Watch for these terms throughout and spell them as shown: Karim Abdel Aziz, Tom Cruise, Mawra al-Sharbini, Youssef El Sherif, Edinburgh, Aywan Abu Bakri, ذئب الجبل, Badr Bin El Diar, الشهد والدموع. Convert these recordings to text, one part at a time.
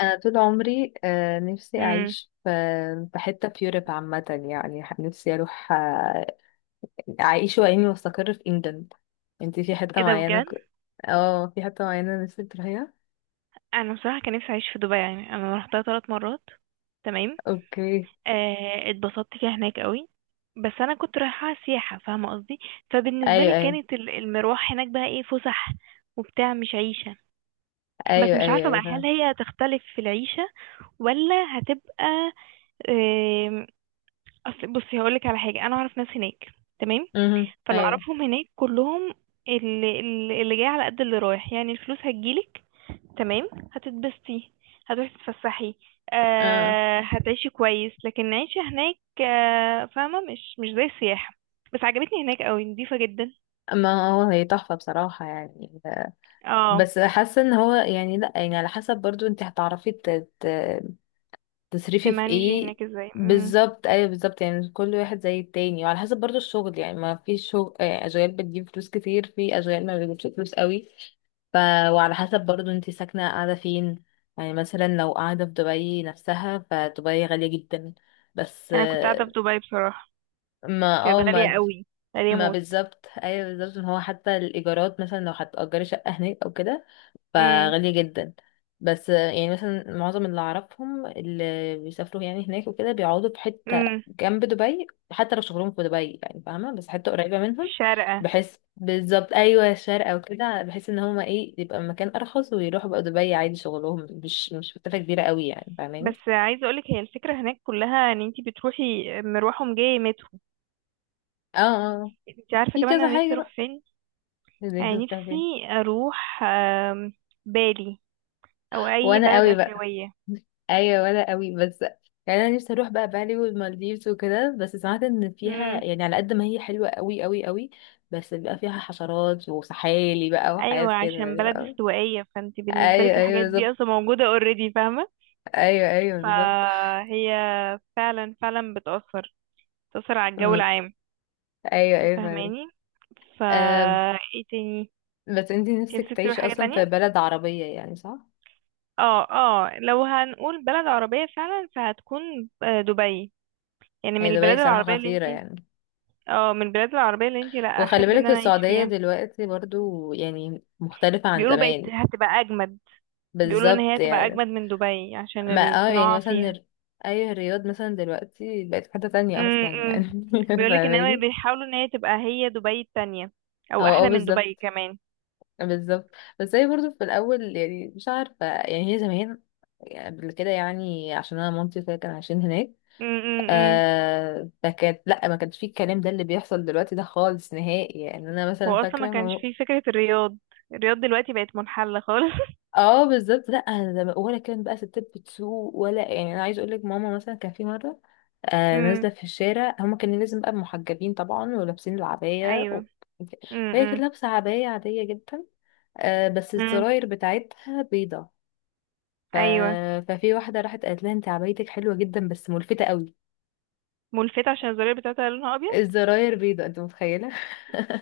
انا طول عمري نفسي امم اعيش في حته في يوروب عامه. يعني نفسي اروح، اعيش واني واستقر في انجلند. انتي في حته ايه ده معينه بجد؟ اه، في حته معينه نفسك تروحيها. انا بصراحه كان نفسي اعيش في دبي، يعني انا رحتها 3 مرات. تمام. اوكي، آه، اتبسطت فيها هناك قوي، بس انا كنت رايحه سياحه، فاهمه قصدي. فبالنسبه ايوه لي ايوه كانت المروح هناك بقى ايه، فسح وبتاع، مش عيشه. بس ايوه مش ايوه عارفه ايوه، بقى هل فاهمة. هي هتختلف في العيشه ولا هتبقى، آه. أصل بصي هقولك على حاجه، انا اعرف ناس هناك. تمام. مهم. فاللي ايوه. اعرفهم هناك كلهم اللي جاي على قد اللي رايح، يعني الفلوس هتجيلك. تمام، هتتبسطي، هتروحي تتفسحي، اه، آه هتعيشي كويس، لكن العيشة هناك آه فاهمة مش زي السياحة. بس عجبتني هناك قوي، نضيفة جدا. ما هو هي تحفه بصراحه يعني. اه. بس حاسه ان هو يعني، لا، يعني على حسب برضو انت هتعرفي ت... تصريفي في تمانجي ايه. هناك ازاي، بالظبط، ايوه بالظبط، يعني كل واحد زي التاني، وعلى حسب برضو الشغل، يعني ما في شغل، اشغال بتجيب فلوس كتير، في اشغال ما بتجيبش فلوس قوي. ف وعلى حسب برضو انت ساكنه قاعده فين، يعني مثلا لو قاعده في دبي نفسها، فدبي غاليه جدا، بس. انا كنت قاعدة في دبي بصراحة، ما كانت اه غالية ما قوي، غالية ما موت. بالظبط، ايوه بالظبط، ان هو حتى الايجارات مثلا لو هتأجري شقه هناك او كده امم. فغالية جدا. بس آه، يعني مثلا معظم اللي أعرفهم اللي بيسافروا يعني هناك وكده بيقعدوا في حتة امم. جنب دبي حتى لو شغلهم في دبي، يعني فاهمة، بس حتة قريبة منهم. شارقة. بحيث بالظبط، أيوة، شارقة وكده، بحيث إن هما إيه، يبقى مكان أرخص ويروحوا بقى دبي عادي، شغلهم مش مسافة كبيرة قوي، يعني فاهماني. بس عايزة اقولك هي الفكرة هناك كلها ان انتي بتروحي مروح ومجاية مترو. اه، اه، آه. انتي عارفة في كمان كذا انا نفسي حاجة بقى، اروح فين؟ زي انت يعني بتروح فين. نفسي اروح بالي، او اي وأنا بلد قوي بقى، اسيوية. ايوه، ولا قوي، بس يعني انا نفسي اروح بقى بالي والمالديفز وكده، بس سمعت ان امم. فيها، يعني على قد ما هي حلوه قوي قوي قوي، بس بيبقى فيها حشرات وسحالي بقى وحاجات ايوه، كده عشان بلد يعني. استوائيه، فانت بالنسبه ايوه لك ايوه الحاجات دي بالظبط. اصلا موجوده اوريدي، فاهمه. ايوه ايوه بالظبط. فهي فعلا فعلا بتاثر، على الجو أم، العام، ايوه ايوه فاهمك. فاهماني. فا أم، ايه تاني؟ بس انتي انت نفسك نفسك تروح تعيشي حاجه اصلا تانية؟ في بلد عربيه، يعني صح؟ اه اه، لو هنقول بلد عربيه فعلا فهتكون دبي. يعني من هي البلاد دبي صراحه العربيه اللي انت، خطيره يعني. اه، من البلاد العربيه اللي انت لا وخلي احب ان بالك انا اعيش السعوديه فيها. دلوقتي برضو يعني مختلفه عن بيقولوا بقت زمان. هتبقى اجمد. بيقولوا ان هي بالظبط هتبقى يعني. اجمد من دبي ما عشان اه يعني الصناعه مثلا فيها. اي، الرياض مثلا دلوقتي بقت في حتة تانية اصلا امم. يعني. بيقولك ان هي فاهماني. بيحاولوا ان هي تبقى هي دبي التانية، هو او احلى من دبي بالظبط، كمان. بالظبط. بس هي برضه في الاول، يعني مش عارفة، يعني هي زمان قبل كده، يعني عشان انا مامتي وكده كانوا عايشين هناك. م -م -م. فكانت، لا، ما كانش فيه الكلام ده اللي بيحصل دلوقتي ده خالص نهائي. يعني انا هو مثلا اصلا ما فاكرة كانش ما. فيه فكرة الرياض. الرياض دلوقتي بقت منحلة خالص. اه بالظبط، لا، أنا ولا كان بقى ستات بتسوق، ولا، يعني انا عايز اقول لك ماما مثلا كان في مرة امم. نازلة في الشارع، هما كانوا لازم بقى محجبين طبعا ولابسين العباية ايوه. فهي كانت امم. لابسة عباية عادية جدا، بس امم. الزراير بتاعتها بيضة. ف... ايوه، ففي واحدة راحت قالت لها انت عبايتك حلوة جدا بس ملفتة قوي. ملفتة عشان الزرار بتاعتها لونها ابيض. الزراير بيضة، انت متخيلة؟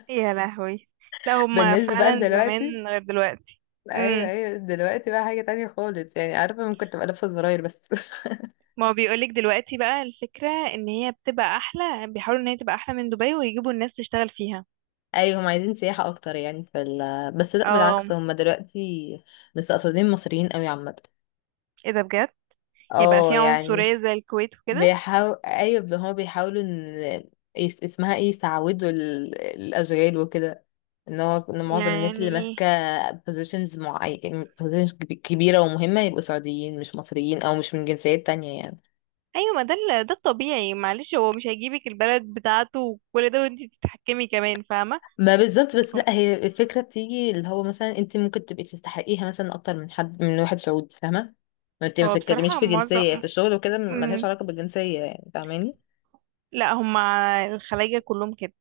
يا لهوي، لا هما بالنسبة بقى فعلا لدلوقتي، زمان غير دلوقتي. ايوه امم. ايوه دلوقتي بقى حاجة تانية خالص، يعني عارفة ممكن تبقى لابسة زراير بس. ما هو بيقولك دلوقتي بقى الفكرة ان هي بتبقى احلى، بيحاولوا ان هي تبقى احلى من دبي ويجيبوا الناس تشتغل فيها. ايوه هم عايزين سياحة اكتر يعني في بس لا، اه. بالعكس، هم دلوقتي مستقصدين مصريين قوي عامة. ايه ده بجد؟ يبقى اه فيها يعني عنصرية زي الكويت وكده؟ بيحاول. ايوه هما بيحاولوا ان اسمها ايه، يسعودوا الاشغال وكده. ان هو ان معظم الناس يعني اللي ايه؟ ماسكه بوزيشنز معين، بوزيشنز كبيره ومهمه يبقوا سعوديين، مش مصريين او مش من جنسيات تانية يعني. ايوه، ما ده ده الطبيعي، معلش، هو مش هيجيبك البلد بتاعته وكل ده وانتي تتحكمي كمان، فاهمه. ما بالظبط. بس هم. لا، هي الفكره بتيجي اللي هو مثلا انت ممكن تبقي تستحقيها مثلا اكتر من حد، من واحد سعودي، فاهمه. ما انت ما هو بتتكلميش بصراحه في جنسيه معظم، في الشغل وكده، ملهاش مم. علاقه بالجنسيه يعني، فاهماني. لا، هم الخلايجه كلهم كده.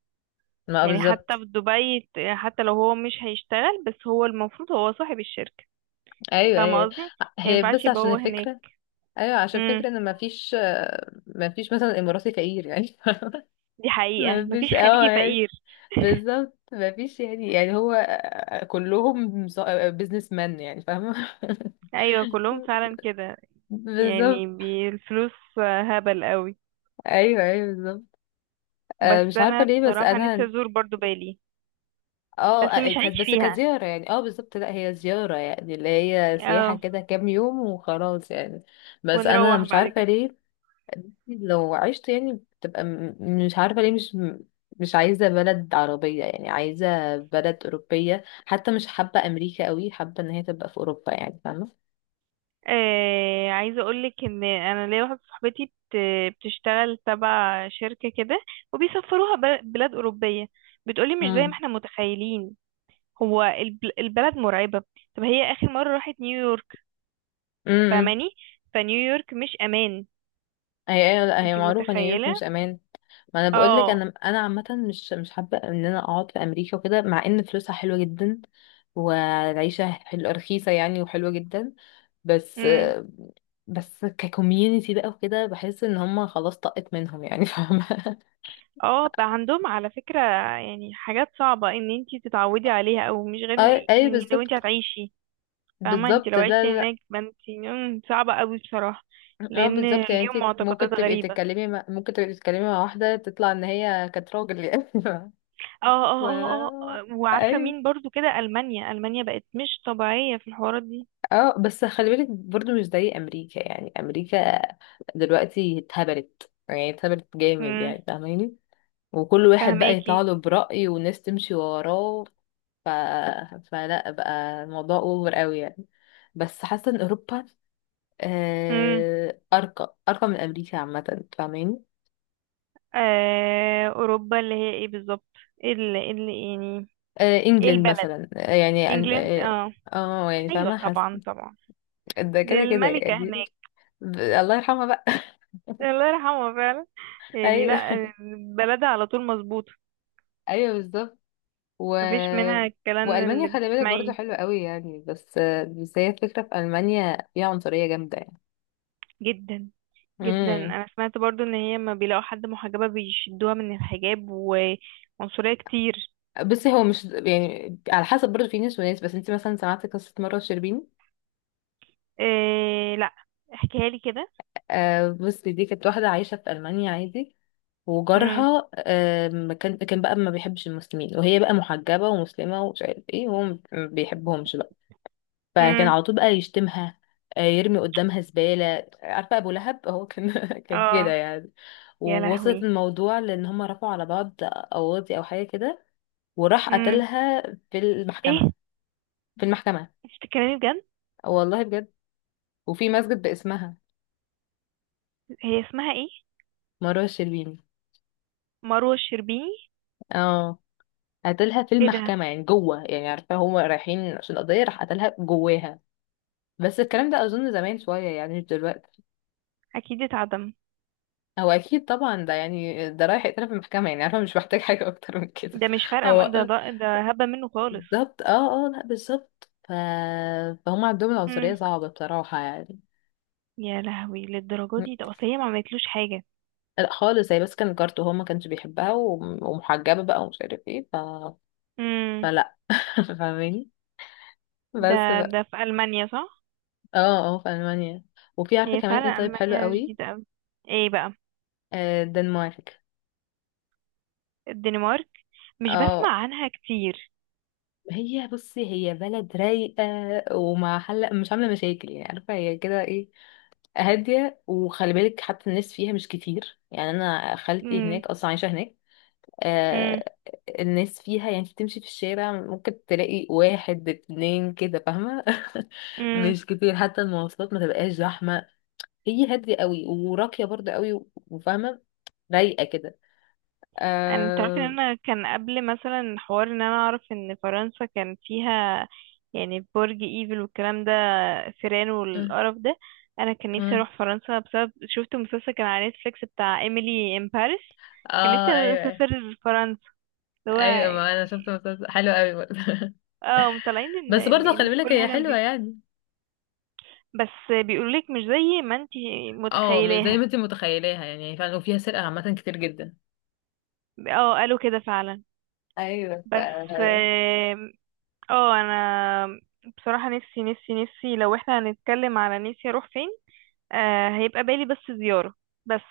ما يعني حتى بالظبط، في دبي حتى لو هو مش هيشتغل، بس هو المفروض هو صاحب الشركه، ايوه فاهمه ايوه. قصدي، ما هي ينفعش بس يبقى عشان هو هناك. الفكرة، ايوه عشان امم. فكرة ان مفيش، مفيش مثلا اماراتي فقير يعني. دي حقيقه، مفيش مفيش، اه، خليجي يعني فقير. بالظبط، مفيش يعني، يعني هو، كلهم بيزنس مان يعني، فاهمة. ايوه كلهم فعلا كده، يعني بالظبط، الفلوس هبل قوي. ايوه ايوه بالظبط. بس مش عارفة انا ليه، بس بصراحه نفسي انا. ازور برضو بالي، اه بس مش كانت هعيش بس فيها، كزيارة يعني، اه بالظبط، لا هي زيارة يعني اللي هي سياحة اه، كده كام يوم وخلاص يعني. بس انا ونروح مش بعد عارفة كده. ليه لو عشت يعني، بتبقى مش عارفة ليه، مش مش عايزة بلد عربية يعني، عايزة بلد أوروبية، حتى مش حابة أمريكا قوي، حابة إن هي تبقى في أوروبا يعني، فاهة. آه، عايزه اقولك ان انا ليا واحده صاحبتي بتشتغل تبع شركه كده، وبيسفروها بلاد اوروبيه. بتقولي مش زي ما امم. احنا متخيلين، هو البلد مرعبه. طب هي اخر مره راحت نيويورك، امم. فاهماني، فنيويورك مش امان. هي هي لا، هي انتي معروفة نيويورك متخيله؟ مش أمان. ما أنا بقول لك، اه. أنا عامة مش حابة إن أنا أقعد في أمريكا وكده، مع إن فلوسها حلوة جدا والعيشة حلوة رخيصة يعني وحلوة جدا، بس. امم. بس ككوميونيتي بقى وكده بحس إن هما خلاص طقت منهم يعني. فاهمة. اه، بقى عندهم على فكره يعني حاجات صعبه ان انتي تتعودي عليها او مش غير، اي اي يعني لو انتي بالظبط. هتعيشي، فاهمة، انت بالظبط، لو لا لا عشتي لا. هناك، ما انت صعبة قوي بصراحة، اه لان بالظبط، يعني ليهم انت معتقدات ممكن تبقي غريبة. تتكلمي ممكن تبقي تتكلمي مع واحدة تطلع ان هي كانت راجل يعني. اه ف اه اه اه، وعارفة اي، مين برضو كده، ألمانيا ألمانيا بقت مش طبيعية في الحوارات دي. اه بس خلي بالك برضو مش زي امريكا يعني، امريكا دلوقتي اتهبلت يعني اتهبلت جامد امم. يعني فاهماني. وكل واحد بقى يطلع فهماكي. له برأي والناس تمشي وراه. ف... فلا بقى الموضوع اوفر قوي يعني. بس حاسة ان اوروبا امم. أرقى، أرقى من أمريكا عامة، فاهماني. آه، أوروبا اللي هي ايه بالظبط؟ يعني ايه إنجلند البلد؟ مثلا، يعني انجلند، اه. اه. يعني، ايوه فاهمة، حاسة طبعا طبعا. ده دي كده كده الملكة يعني. هناك. الله يرحمها بقى. الله يرحمها فعلا. يعني أيوه، لا، بلدها على طول مظبوطة، أيوه بالظبط. و... مفيش منها الكلام اللي وألمانيا خلي بالك برضه بتسمعيه. حلوة قوي يعني، بس هي الفكرة في ألمانيا فيها عنصرية جامدة يعني. جدا. جدا. امم. انا سمعت برضو ان هي لما بيلاقوا حد محجبة بيشدوها من الحجاب، وعنصرية كتير. بصي هو مش يعني على حسب برضه، في ناس وناس، بس انت مثلا سمعت قصة مرة شربيني؟ إيه؟ لا، احكيها لي كده. بصي، دي كانت واحدة عايشة في ألمانيا عادي، امم. وجارها كان بقى ما بيحبش المسلمين، وهي بقى محجبة ومسلمة ومش عارف ايه، وهو ما بيحبهمش بقى. فكان امم. على طول بقى يشتمها، يرمي قدامها زبالة، عارفة؟ أبو لهب هو كان، كان كده اه. يعني. يا ووصلت لهوي. الموضوع لأن هما رفعوا على بعض قواضي أو حاجة كده، وراح امم. قتلها في المحكمة. ايه؟ في المحكمة، انت بتتكلمي بجد؟ والله بجد. وفي مسجد باسمها، هي اسمها ايه؟ مروة الشربيني. مروة الشربيني. اه، قتلها في ايه ده؟ المحكمة، يعني جوه، يعني عارفة هما رايحين عشان قضية، راح قتلها جواها. بس الكلام ده اظن زمان شويه يعني، مش دلوقتي. اكيد اتعدم. هو اكيد طبعا، ده يعني، ده رايح يتقال في المحكمه يعني، انا مش محتاج حاجه اكتر من كده. ده مش فارقة هو ده هبة منه خالص. بالظبط، اه اه، لا بالظبط فهم عندهم العنصريه امم. صعبه بصراحه يعني. يا لهوي، للدرجة دي؟ ده اصل هي ما عملتلوش حاجة. لا خالص، هي بس كان كارت، وهو ما كانش بيحبها، ومحجبه بقى ومش عارف ايه امم. فلا. فاهماني. ده بس بقى. ده في ألمانيا صح؟ اه اه في المانيا، وفي عارفه هي كمان ايه، فعلا طيب حلو ألمانيا قوي. جديدة أوي. ايه بقى؟ الدنمارك. الدنمارك، مش بسمع اه، عنها كتير. هي بصي، هي بلد رايقة وما حل، مش عاملة مشاكل يعني، عارفة هي كده ايه، هادية. وخلي بالك حتى الناس فيها مش كتير، يعني أنا خالتي امم. هناك أصلا، عايشة هناك. امم. آه الناس فيها يعني، تمشي في الشارع ممكن تلاقي واحد اتنين كده، فاهمة. امم. مش كتير، حتى المواصلات ما تبقاش زحمة، هي هادية قوي وراقية برضه قوي، وفاهمة، رايقة كده. انا تعرفي ان آه. انا كان قبل مثلا حوار ان انا اعرف ان فرنسا كان فيها يعني برج ايفل والكلام ده، فيران آه. والقرف ده. انا كان نفسي آه. اروح فرنسا بسبب شفت مسلسل كان على نتفليكس بتاع ايميلي ان باريس. كان اه، نفسي ايوه اسافر فرنسا اللي هو، ايوه، ما انا شفت مسلسل حلو قوي برضه. اه، مطلعين ان بس برضه خلي بالك كل هي حاجه حلوة نضيفه، يعني، بس بيقولولك مش زي ما انتي اه مش زي متخيلاها. ما انت متخيلاها يعني فعلا، وفيها سرقة عامة كتير جدا. اه قالوا كده فعلا. ايوه بس، اه، انا بصراحة نفسي نفسي نفسي لو احنا هنتكلم على نفسي اروح فين، آه هيبقى بالي بس زيارة. بس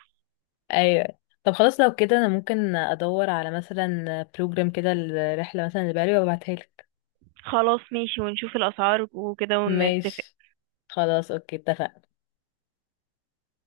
ايوه. طب خلاص لو كده انا ممكن ادور على مثلا بروجرام كده الرحله مثلا اللي بالي وابعتها لك. خلاص ماشي، ونشوف الاسعار وكده ونتفق. ماشي. خلاص اوكي اتفقنا.